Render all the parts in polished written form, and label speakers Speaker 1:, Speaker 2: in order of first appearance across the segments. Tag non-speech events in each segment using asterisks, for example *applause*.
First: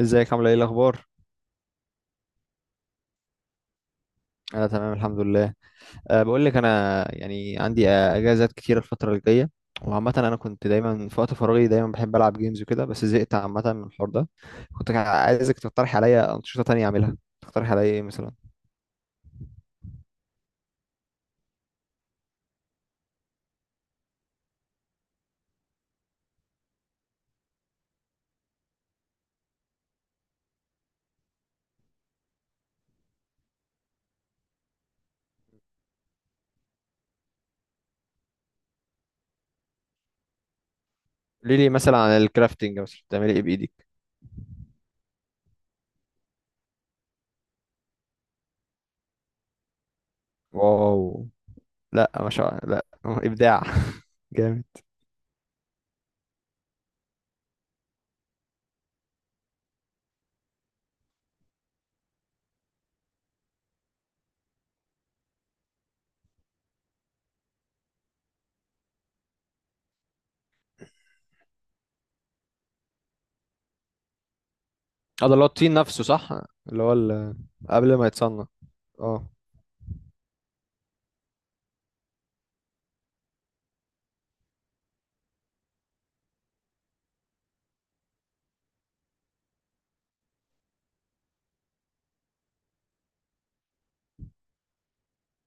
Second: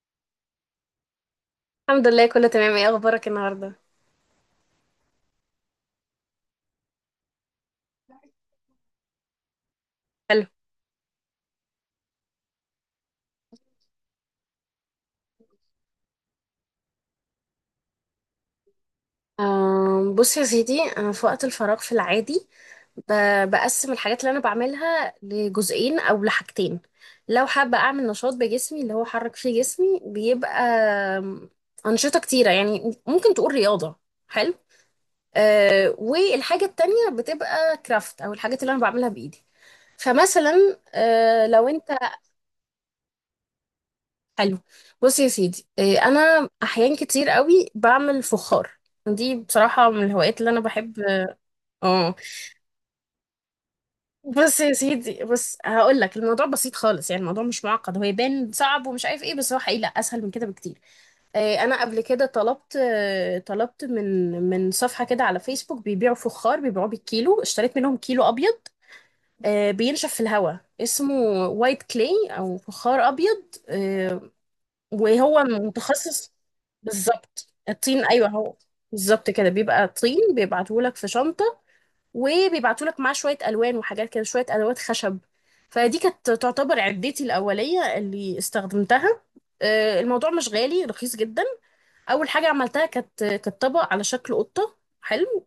Speaker 1: ازيك، عامله ايه الاخبار؟
Speaker 2: الحمد لله كله تمام. ايه اخبارك النهارده؟
Speaker 1: انا تمام الحمد لله. أه بقول لك انا يعني عندي اجازات كتيره الفتره الجايه. وعامه انا
Speaker 2: حلو.
Speaker 1: كنت دايما في وقت فراغي دايما بحب العب جيمز وكده، بس زهقت عامه من الحوار ده. كنت عايزك تقترح عليا انشطه تانية اعملها، تقترح عليا ايه مثلا؟
Speaker 2: بص يا سيدي انا في وقت الفراغ في العادي بقسم الحاجات اللي انا بعملها لجزئين او لحاجتين. لو حابه اعمل نشاط بجسمي اللي هو حرك فيه جسمي بيبقى آم، انشطه كتيره، يعني ممكن تقول رياضه. حلو. والحاجه التانية بتبقى كرافت او الحاجات اللي انا بعملها بايدي. فمثلا
Speaker 1: قولي
Speaker 2: لو
Speaker 1: لي
Speaker 2: انت.
Speaker 1: مثلا عن الكرافتنج، مثلا بتعملي ايه بايدك؟
Speaker 2: حلو. بص يا سيدي، انا احيان كتير قوي بعمل فخار. دي بصراحة من الهوايات اللي انا بحب.
Speaker 1: واو. لا
Speaker 2: اه.
Speaker 1: ما شاء الله، لا ابداع. *laughs*
Speaker 2: بص
Speaker 1: جامد.
Speaker 2: يا سيدي بص هقول لك، الموضوع بسيط خالص، يعني الموضوع مش معقد، هو يبان صعب ومش عارف ايه، بس هو حقيقي لا اسهل من كده بكتير. انا قبل كده طلبت، طلبت من صفحة كده على فيسبوك بيبيعوا فخار، بيبيعوه بالكيلو. اشتريت منهم كيلو ابيض، بينشف في الهواء، اسمه وايت كلاي او فخار ابيض، آه،
Speaker 1: اه، ده
Speaker 2: وهو
Speaker 1: اللي هو الطين نفسه،
Speaker 2: متخصص.
Speaker 1: صح؟ اللي هو
Speaker 2: بالظبط
Speaker 1: قبل
Speaker 2: الطين،
Speaker 1: ما
Speaker 2: ايوه
Speaker 1: يتصنع.
Speaker 2: هو.
Speaker 1: اه.
Speaker 2: بالظبط كده بيبقى طين، بيبعتهولك في شنطه، وبيبعتهولك معاه شويه الوان وحاجات كده، شويه ادوات خشب. فدي كانت تعتبر عدتي الاوليه اللي استخدمتها. الموضوع مش غالي، رخيص جدا. اول حاجه عملتها كانت طبق على شكل قطه. حلو.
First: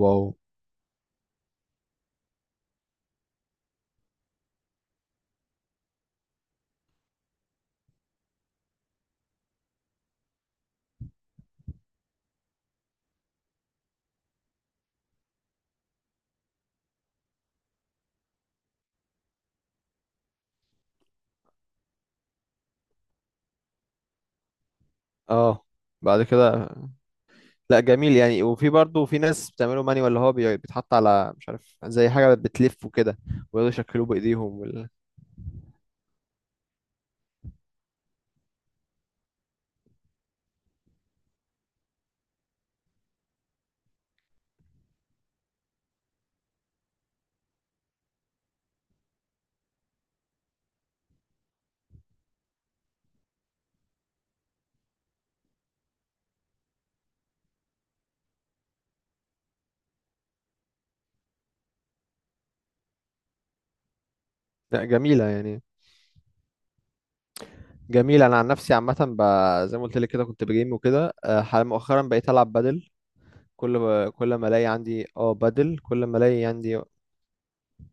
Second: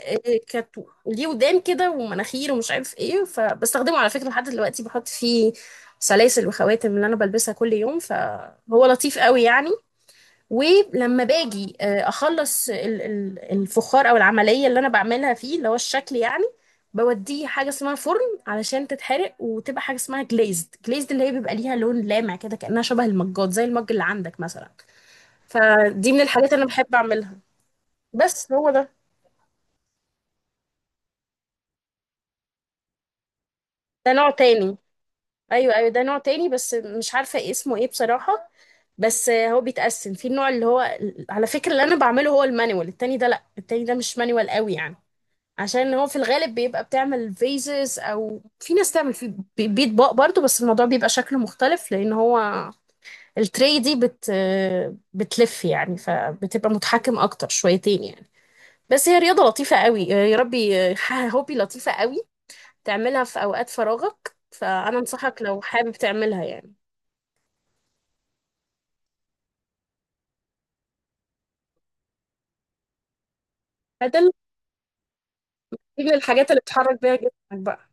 Speaker 1: واو.
Speaker 2: ليه ودان كده ومناخير ومش عارف ايه، فبستخدمه على فكره لحد دلوقتي، بحط فيه سلاسل وخواتم اللي انا بلبسها كل يوم، فهو لطيف قوي يعني. ولما باجي اخلص الفخار او العمليه اللي انا بعملها فيه، اللي هو الشكل يعني، بوديه حاجه اسمها فرن علشان تتحرق، وتبقى حاجه اسمها جليزد. جليزد اللي هي بيبقى ليها لون لامع كده، كانها شبه المجات، زي المج اللي عندك مثلا.
Speaker 1: اه.
Speaker 2: فدي من
Speaker 1: بعد
Speaker 2: الحاجات اللي
Speaker 1: كده.
Speaker 2: أنا بحب أعملها.
Speaker 1: لا جميل يعني،
Speaker 2: بس
Speaker 1: وفي
Speaker 2: هو ده.
Speaker 1: برضه في ناس بتعمله ماني اللي هو بيتحط على مش عارف، زي حاجة بتلف وكده. ويقعدوا يشكلوه
Speaker 2: ده نوع
Speaker 1: بإيديهم
Speaker 2: تاني. أيوه، أيوه، ده نوع تاني، بس مش عارفة اسمه إيه بصراحة. بس هو بيتقسم في النوع اللي هو، على فكرة اللي أنا بعمله هو المانيوال. التاني ده لأ، التاني ده مش مانيوال قوي يعني، عشان هو في الغالب بيبقى بتعمل فيزز، او في ناس تعمل في بيطباق برضو، بس الموضوع بيبقى شكله مختلف، لان هو التري دي بتلف يعني، فبتبقى متحكم اكتر شويتين يعني. بس هي رياضة لطيفة قوي يا ربي. *laughs* هوبي لطيفة قوي، تعملها في أوقات فراغك،
Speaker 1: لا
Speaker 2: فأنا
Speaker 1: جميلة
Speaker 2: أنصحك لو
Speaker 1: يعني.
Speaker 2: حابب تعملها يعني.
Speaker 1: جميلة، أنا عن نفسي عامة زي ما قلت لك كده، كنت بجيم وكده، مؤخرا بقيت ألعب بادل. كل ب...
Speaker 2: بدل
Speaker 1: كل ما ألاقي عندي اه بادل، كل
Speaker 2: دي من
Speaker 1: ما ألاقي
Speaker 2: الحاجات اللي
Speaker 1: عندي.
Speaker 2: بتحرك بيها جسمك بقى.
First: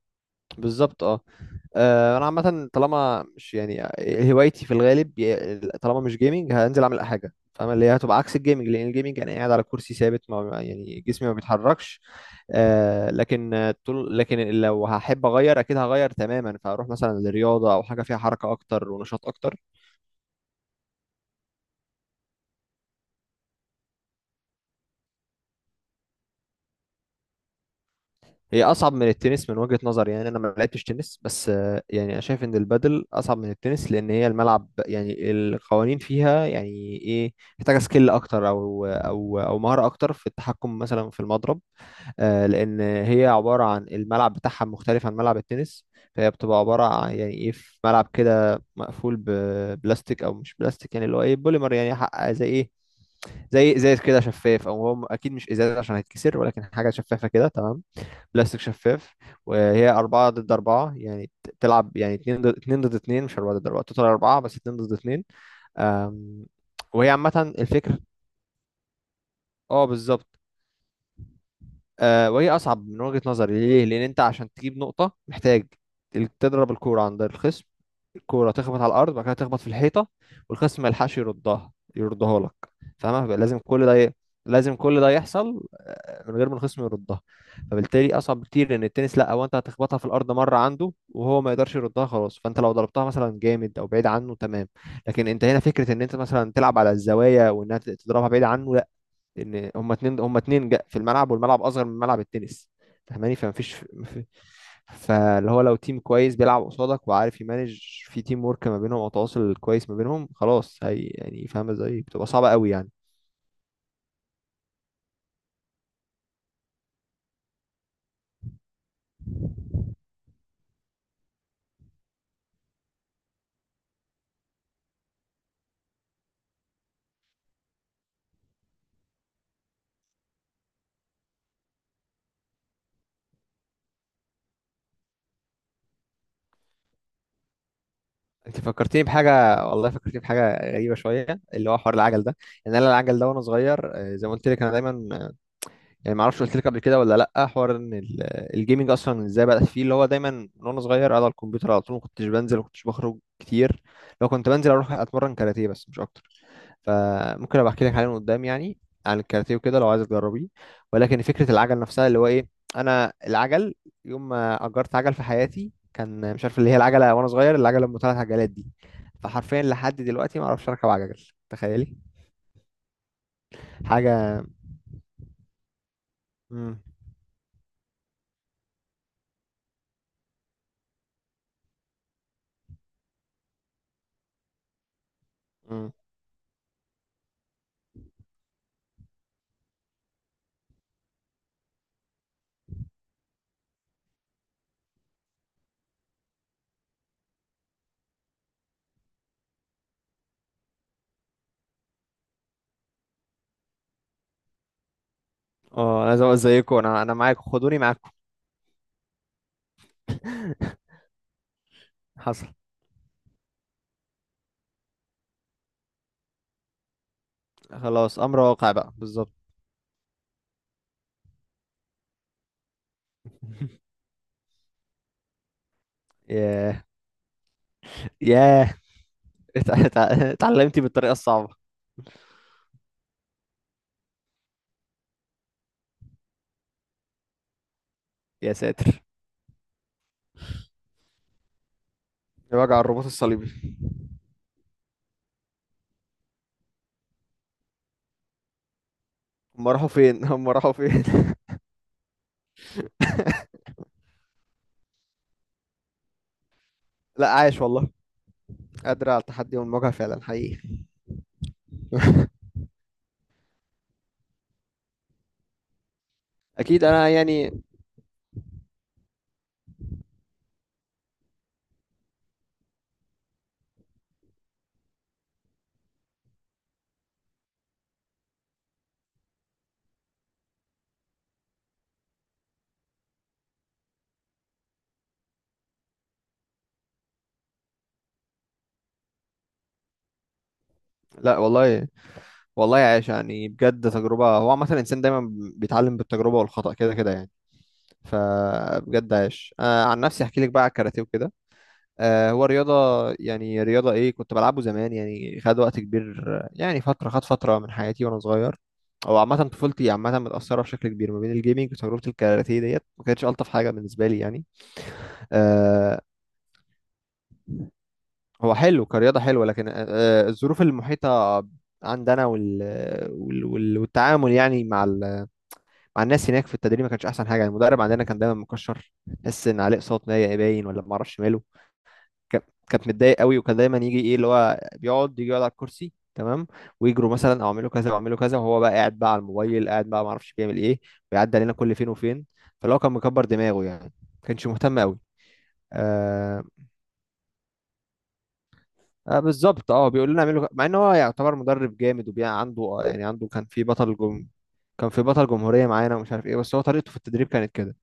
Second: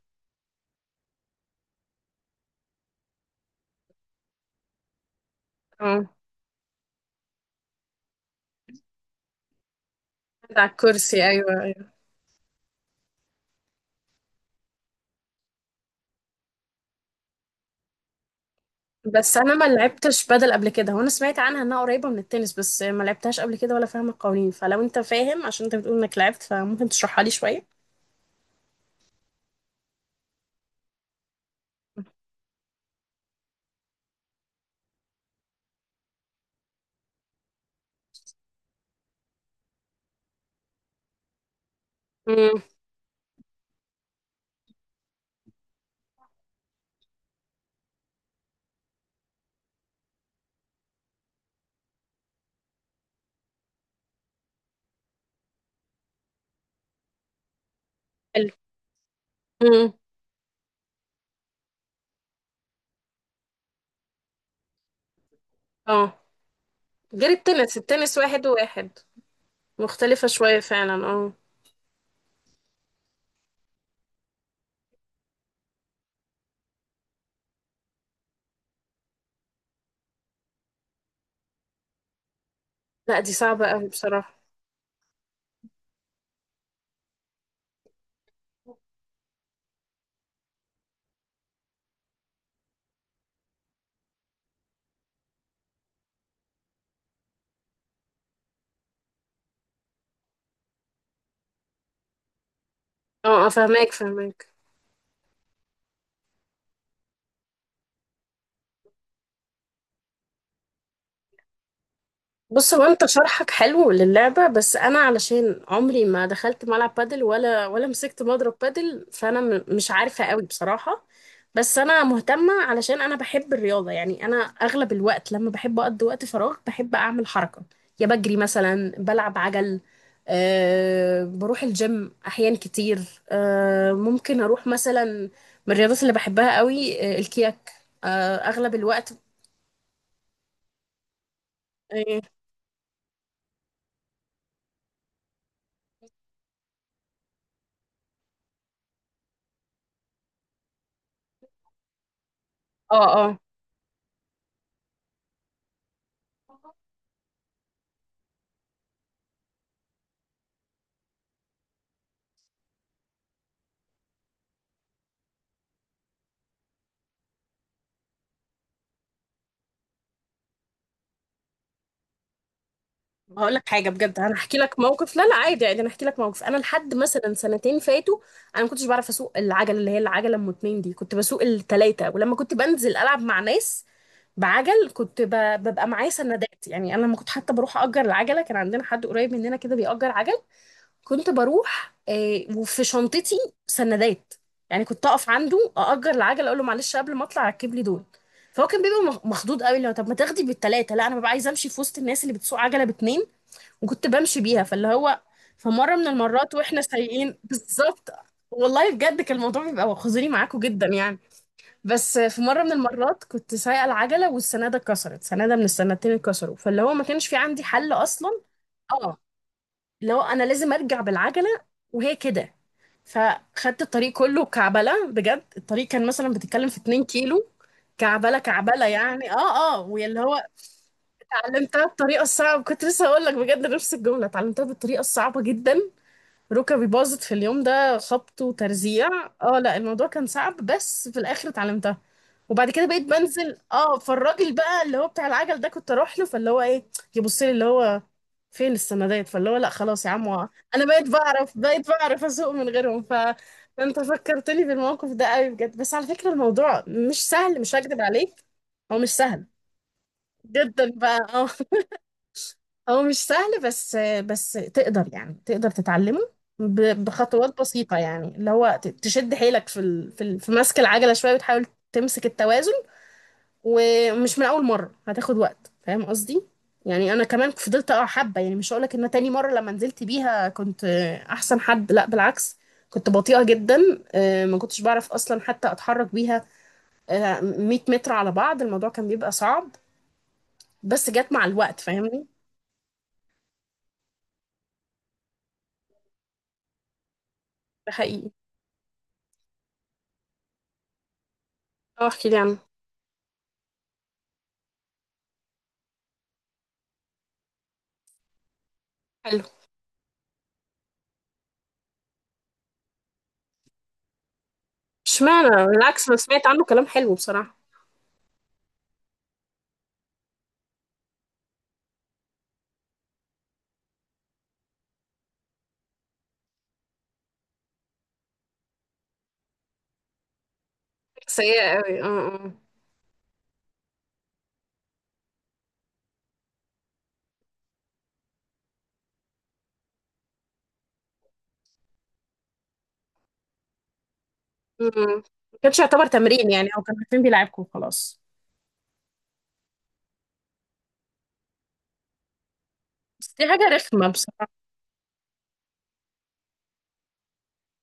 Speaker 1: بالظبط، اه. انا عامه طالما مش يعني هوايتي في الغالب، طالما
Speaker 2: اه،
Speaker 1: مش جيمنج هنزل اعمل حاجه، فاهم؟ اللي هي هتبقى عكس الجيمنج، لان الجيمنج انا قاعد على كرسي ثابت،
Speaker 2: قاعد
Speaker 1: ما
Speaker 2: على
Speaker 1: يعني
Speaker 2: الكرسي،
Speaker 1: جسمي ما
Speaker 2: أيوه أيوه.
Speaker 1: بيتحركش. لكن طول، لكن لو هحب اغير اكيد هغير تماما، فاروح مثلا للرياضه او حاجه فيها حركه اكتر ونشاط
Speaker 2: بس أنا
Speaker 1: اكتر.
Speaker 2: ما لعبتش بدل قبل كده، وأنا سمعت عنها إنها قريبة من التنس، بس ما لعبتهاش قبل كده ولا فاهمة القوانين، فلو أنت فاهم، عشان أنت بتقول إنك لعبت، فممكن تشرحها لي شوية.
Speaker 1: هي اصعب من التنس من وجهة نظري يعني، انا ما لعبتش تنس، بس يعني انا شايف ان البادل اصعب من التنس، لان هي الملعب يعني القوانين فيها يعني ايه، محتاجه سكيل اكتر او مهاره اكتر في التحكم مثلا في المضرب.
Speaker 2: امم.
Speaker 1: لان هي عباره عن الملعب بتاعها مختلف عن ملعب التنس. فهي بتبقى عباره عن يعني ايه، في ملعب كده مقفول ببلاستيك او مش بلاستيك يعني اللي هو ايه بوليمر يعني، زي ايه، زي ازاز كده شفاف، او هو اكيد مش ازاز عشان هيتكسر، ولكن حاجه شفافه كده، تمام.
Speaker 2: حلو.
Speaker 1: بلاستيك شفاف. وهي
Speaker 2: امم.
Speaker 1: أربعة ضد أربعة يعني، تلعب يعني اتنين ضد اتنين مش أربعة ضد أربعة، توتال أربعة بس اتنين ضد اتنين.
Speaker 2: اه.
Speaker 1: أم، وهي
Speaker 2: غير
Speaker 1: عامة
Speaker 2: التنس،
Speaker 1: الفكر.
Speaker 2: التنس واحد وواحد.
Speaker 1: اه،
Speaker 2: مختلفة
Speaker 1: بالظبط.
Speaker 2: شوية فعلا، اه.
Speaker 1: وهي أصعب من وجهة نظري، ليه؟ لأن أنت عشان تجيب نقطة محتاج تضرب الكورة عند الخصم، الكوره تخبط على الارض، بعد كده تخبط في الحيطه، والخصم ما يلحقش يردها يردها لك،
Speaker 2: لا
Speaker 1: فاهمها؟
Speaker 2: دي
Speaker 1: فبقى لازم
Speaker 2: صعبة
Speaker 1: كل
Speaker 2: أوي
Speaker 1: ده
Speaker 2: بصراحة.
Speaker 1: لازم كل ده يحصل من غير ما الخصم يردها. فبالتالي اصعب بكتير، لان التنس لا، هو انت هتخبطها في الارض مره عنده وهو ما يقدرش يردها، خلاص، فانت لو ضربتها مثلا جامد او بعيد عنه، تمام. لكن انت هنا فكره ان انت مثلا تلعب على الزوايا، وانها تضربها بعيد عنه، لا. ان هما اتنين في الملعب، والملعب اصغر من ملعب التنس، فاهماني؟
Speaker 2: اه اه،
Speaker 1: فمفيش.
Speaker 2: فهماك فهماك.
Speaker 1: فاللي هو لو تيم كويس بيلعب قصادك وعارف يمانج، في تيم ورك ما بينهم او تواصل كويس ما بينهم، خلاص هي يعني فاهمه ازاي بتبقى صعبه قوي
Speaker 2: بص، هو
Speaker 1: يعني.
Speaker 2: انت شرحك حلو للعبة، بس انا علشان عمري ما دخلت ملعب بادل ولا مسكت مضرب بادل، فانا مش عارفة قوي بصراحة. بس انا مهتمة، علشان انا بحب الرياضة، يعني انا اغلب الوقت لما بحب اقضي وقت فراغ بحب اعمل حركة. يا بجري مثلا، بلعب عجل، أه بروح الجيم احيان كتير، أه ممكن اروح مثلا. من الرياضات اللي بحبها قوي الكياك. أه،
Speaker 1: انت
Speaker 2: اغلب
Speaker 1: فكرتني
Speaker 2: الوقت.
Speaker 1: بحاجه، والله فكرتني بحاجه غريبه شويه، اللي هو حوار
Speaker 2: اه
Speaker 1: العجل ده. ان انا العجل ده وانا صغير، زي ما قلت لك انا دايما يعني ما اعرفش قلت لك قبل كده ولا لا حوار ان الجيمنج اصلا ازاي بدات فيه، اللي هو دايما من وانا صغير قاعد على الكمبيوتر على طول، ما كنتش بنزل، ما كنتش
Speaker 2: اه.
Speaker 1: بخرج
Speaker 2: آه.
Speaker 1: كتير. لو كنت بنزل اروح اتمرن كاراتيه، بس مش اكتر. فممكن ابقى احكي لك عليه من قدام يعني، عن الكاراتيه وكده لو عايز تجربيه. ولكن فكره العجل نفسها اللي هو ايه، انا العجل يوم ما اجرت عجل في حياتي كان مش عارف، اللي هي العجله وانا صغير، العجله ام 3 عجلات دي. فحرفيا لحد دلوقتي ما اعرفش اركب عجل، تخيلي!
Speaker 2: هقول لك حاجه بجد، انا
Speaker 1: حاجه.
Speaker 2: هحكي لك موقف. لا لا، عادي عادي، انا هحكي لك موقف. انا
Speaker 1: امم
Speaker 2: لحد مثلا سنتين فاتوا انا ما كنتش بعرف اسوق العجله اللي هي العجله ام اتنين دي، كنت بسوق التلاته. ولما كنت بنزل العب مع ناس بعجل كنت ببقى
Speaker 1: امم
Speaker 2: معايا سندات. يعني انا لما كنت حتى بروح اجر العجله، كان عندنا حد قريب مننا كده بيأجر عجل. كنت بروح وفي شنطتي سندات، يعني كنت اقف عنده، اأجر العجله، اقول له معلش قبل ما اطلع ركب لي دول. فهو كان بيبقى مخضوض قوي. لو طب ما تاخدي بالتلاته؟ لا، انا ببقى عايزه امشي في وسط الناس اللي بتسوق عجله باتنين. وكنت بمشي بيها. فاللي هو في مرة
Speaker 1: اه،
Speaker 2: من
Speaker 1: انا
Speaker 2: المرات
Speaker 1: زيكم،
Speaker 2: واحنا
Speaker 1: انا
Speaker 2: سايقين
Speaker 1: معاكم، خدوني معاكم.
Speaker 2: بالظبط، والله بجد كان الموضوع بيبقى خزوني معاكم
Speaker 1: *laughs*
Speaker 2: جدا يعني. بس في
Speaker 1: حصل،
Speaker 2: مرة من المرات كنت سايقة العجلة والسنادة اتكسرت، سنادة من السنادتين اتكسروا، فاللي هو ما كانش في عندي حل
Speaker 1: خلاص،
Speaker 2: أصلا.
Speaker 1: امر واقع بقى،
Speaker 2: اه،
Speaker 1: بالظبط.
Speaker 2: اللي هو أنا لازم أرجع بالعجلة، وهي كده. فخدت
Speaker 1: *laughs*
Speaker 2: الطريق كله كعبلة بجد، الطريق كان مثلا بتتكلم في
Speaker 1: ياه.
Speaker 2: 2 كيلو، كعبلة
Speaker 1: ياه.
Speaker 2: كعبلة يعني، اه اه. واللي هو
Speaker 1: اتعلمتي بالطريقه الصعبه.
Speaker 2: اتعلمتها بطريقة صعبة، كنت لسه هقول لك بجد نفس الجملة، اتعلمتها بالطريقة الصعبة جدا. ركبي باظت في اليوم ده، خبط
Speaker 1: يا ساتر!
Speaker 2: وترزيع. اه، لا الموضوع كان صعب، بس في الاخر اتعلمتها. وبعد
Speaker 1: وجع
Speaker 2: كده بقيت
Speaker 1: الرباط الصليبي.
Speaker 2: بنزل، اه. فالراجل بقى اللي هو بتاع العجل ده كنت اروح له، فاللي هو ايه، يبص لي اللي هو فين السندات، فاللي هو
Speaker 1: هم
Speaker 2: لا
Speaker 1: راحوا
Speaker 2: خلاص يا
Speaker 1: فين؟
Speaker 2: عم،
Speaker 1: *laughs* هم راحوا
Speaker 2: انا
Speaker 1: فين؟
Speaker 2: بقيت بعرف اسوق من غيرهم. فانت فكرتني بالموقف ده قوي بجد، بس على فكرة الموضوع
Speaker 1: *laughs* لا
Speaker 2: مش سهل،
Speaker 1: عايش
Speaker 2: مش
Speaker 1: والله،
Speaker 2: هكدب عليك. هو مش
Speaker 1: قادر على
Speaker 2: سهل
Speaker 1: التحدي والمواجهة فعلا حقيقي.
Speaker 2: جدا بقى، اه. هو مش سهل، بس تقدر يعني، تقدر تتعلمه
Speaker 1: اكيد انا يعني.
Speaker 2: بخطوات بسيطة، يعني اللي هو تشد حيلك في مسك العجلة شوية، وتحاول تمسك التوازن. ومش من أول مرة، هتاخد وقت، فاهم قصدي؟ يعني أنا كمان فضلت أقع حبة، يعني مش هقولك إن أنا تاني مرة لما نزلت بيها كنت أحسن حد، لأ بالعكس، كنت بطيئة جدا. ما كنتش بعرف أصلا حتى أتحرك بيها. 100 متر على بعض الموضوع كان بيبقى صعب، بس جت
Speaker 1: لا
Speaker 2: مع الوقت.
Speaker 1: والله،
Speaker 2: فاهمني؟
Speaker 1: والله عايش يعني، بجد تجربة، هو عامة الانسان دايما بيتعلم بالتجربة والخطأ كده كده يعني.
Speaker 2: ده حقيقي.
Speaker 1: فبجد عايش، أنا عن نفسي احكي لك بقى على الكاراتيه وكده.
Speaker 2: اه، احكي لي
Speaker 1: هو
Speaker 2: عنه.
Speaker 1: رياضة، يعني رياضة ايه، كنت بلعبه زمان يعني، خد وقت كبير يعني فترة، خد فترة من حياتي وانا صغير. او عامة
Speaker 2: حلو،
Speaker 1: طفولتي عامة متأثرة بشكل كبير ما بين الجيمنج وتجربة الكاراتيه، ديت ما كانتش ألطف حاجة بالنسبة لي يعني.
Speaker 2: اشمعنى؟
Speaker 1: آه،
Speaker 2: بالعكس انا سمعت عنه كلام حلو بصراحة.
Speaker 1: هو حلو كرياضة حلوة، لكن الظروف المحيطة عندنا وال... وال... وال... والتعامل يعني مع الناس هناك في التدريب ما كانش أحسن حاجة يعني، المدرب عندنا كان دايما مكشر، تحس إن عليه إقساط نايق باين، ولا ما أعرفش ماله.
Speaker 2: سيئة قوي، اه
Speaker 1: ك...
Speaker 2: اه.
Speaker 1: كانت متضايق قوي، وكان دايما يجي إيه اللي هو بيقعد يجي يقعد على الكرسي، تمام، ويجروا مثلا أو أعملوا كذا وأعملوا كذا، وهو بقى قاعد بقى على الموبايل، قاعد بقى ما أعرفش بيعمل إيه، ويعدي علينا كل فين وفين. فلو كان مكبر دماغه يعني، ما كانش مهتم قوي.
Speaker 2: أمم. ما كانش يعتبر تمرين يعني، او كانوا عارفين بيلعبكم وخلاص.
Speaker 1: بالظبط اه، بيقول لنا اعملوا مع ان هو يعتبر مدرب جامد وبيع عنده، يعني عنده
Speaker 2: بس دي
Speaker 1: كان في
Speaker 2: حاجة
Speaker 1: بطل
Speaker 2: رخمة بصراحة.
Speaker 1: كان في بطل جمهورية معانا ومش عارف ايه، بس هو طريقته في التدريب كانت كده،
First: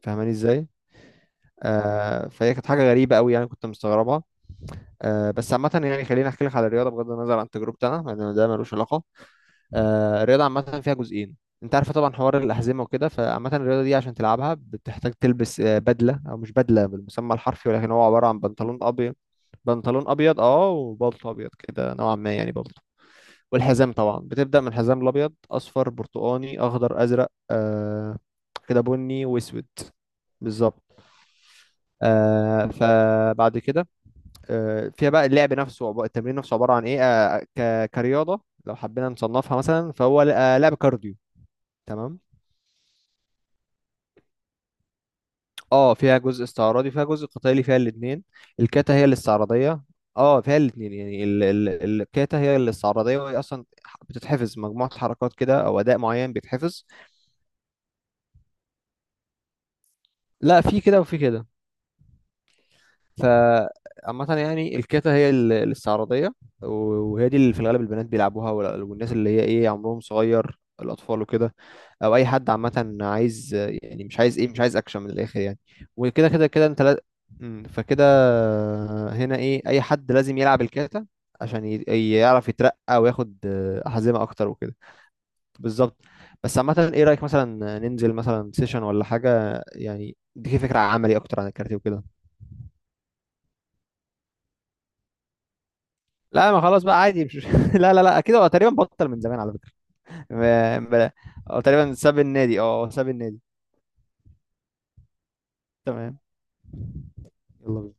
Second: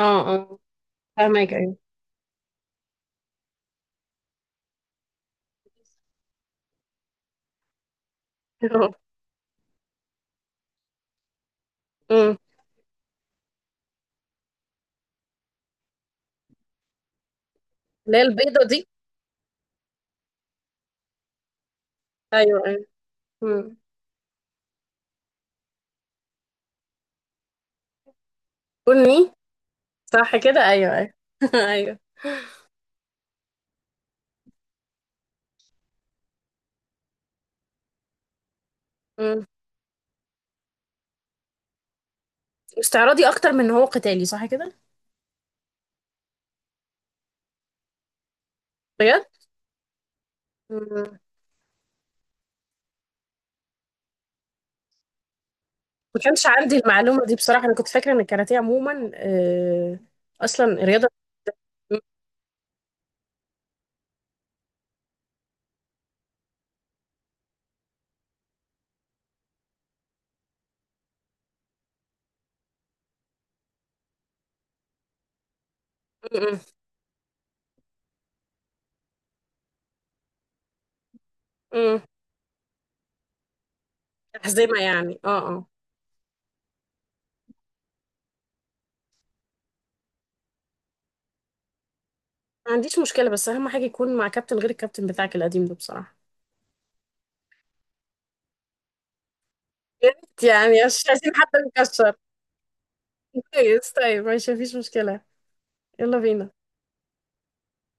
Speaker 1: فاهماني
Speaker 2: اه،
Speaker 1: ازاي؟
Speaker 2: فاهمك ايوه.
Speaker 1: فهي كانت حاجة غريبة قوي يعني، كنت مستغربها. بس عامة يعني، خليني احكي لك على الرياضة بغض النظر عن تجربتي انا لان ده
Speaker 2: *laughs*
Speaker 1: ملوش
Speaker 2: اه.
Speaker 1: علاقة. الرياضة عامة فيها جزئين، انت عارف طبعا
Speaker 2: أمم.
Speaker 1: حوار الأحزمة وكده، فعامة الرياضة دي عشان تلعبها بتحتاج تلبس بدلة او مش بدلة بالمسمى الحرفي، ولكن هو
Speaker 2: اللي هي
Speaker 1: عبارة عن
Speaker 2: البيضة
Speaker 1: بنطلون
Speaker 2: دي.
Speaker 1: ابيض. بنطلون ابيض اه، وبلطو ابيض كده نوعا ما يعني،
Speaker 2: ايوه
Speaker 1: بلطو.
Speaker 2: ايوه. أمم.
Speaker 1: والحزام طبعا بتبدأ من الحزام الأبيض، أصفر، برتقاني، أخضر، أزرق، كده، بني
Speaker 2: بني،
Speaker 1: وأسود.
Speaker 2: صح كده،
Speaker 1: بالظبط.
Speaker 2: ايوه ايوه. *laughs* ايوه.
Speaker 1: فبعد كده، فيها بقى اللعب نفسه، التمرين نفسه عبارة عن إيه، كرياضة لو حبينا
Speaker 2: أمم.
Speaker 1: نصنفها مثلا، فهو لعب كارديو، تمام.
Speaker 2: استعراضي اكتر من ان هو قتالي، صح كده؟
Speaker 1: اه فيها جزء استعراضي فيها جزء قتالي فيها الاتنين. الكاتا هي
Speaker 2: بجد.
Speaker 1: الاستعراضية. اه فيها الاتنين
Speaker 2: أمم.
Speaker 1: يعني ال ال الكاتا هي الاستعراضية، وهي أصلا بتتحفظ مجموعة حركات كده، أو أداء
Speaker 2: ما
Speaker 1: معين
Speaker 2: كانش عندي
Speaker 1: بيتحفظ.
Speaker 2: المعلومة دي بصراحة، انا كنت فاكرة ان الكاراتيه عموما
Speaker 1: لا
Speaker 2: اصلا
Speaker 1: في كده
Speaker 2: رياضة.
Speaker 1: وفي كده.
Speaker 2: أمم.
Speaker 1: فعامة يعني الكاتا هي الاستعراضية، وهي دي اللي في الغالب البنات بيلعبوها، والناس اللي هي ايه عمرهم صغير، الأطفال وكده، أو أي حد عامة عايز، يعني مش عايز ايه، مش عايز أكشن من الآخر يعني، وكده كده
Speaker 2: أمم.
Speaker 1: كده، أنت لا. فكده هنا ايه، أي حد لازم يلعب الكاتا عشان
Speaker 2: أمم.
Speaker 1: يعرف يترقى وياخد أحزمة أكتر وكده.
Speaker 2: تحزمة يعني، اه اه.
Speaker 1: بالظبط. بس عامة، ايه رأيك مثلا ننزل مثلا سيشن ولا حاجة؟ يعني دي فكرة عملي أكتر عن الكاراتيه وكده.
Speaker 2: ما عنديش مشكلة، بس أهم حاجة يكون مع كابتن غير الكابتن بتاعك القديم ده بصراحة.
Speaker 1: لا ما خلاص بقى عادي مش... *laughs* لا، لا، لا، كده هو تقريبا بطل من زمان على فكرة.
Speaker 2: يا ريت، يعني
Speaker 1: ب-
Speaker 2: مش
Speaker 1: ب-
Speaker 2: عايزين حد
Speaker 1: هو تقريبا
Speaker 2: مكشر.
Speaker 1: ساب النادي، اه هو ساب النادي.
Speaker 2: كويس، طيب ماشي، مفيش مشكلة. يلا
Speaker 1: تمام.
Speaker 2: بينا.
Speaker 1: يلا بينا.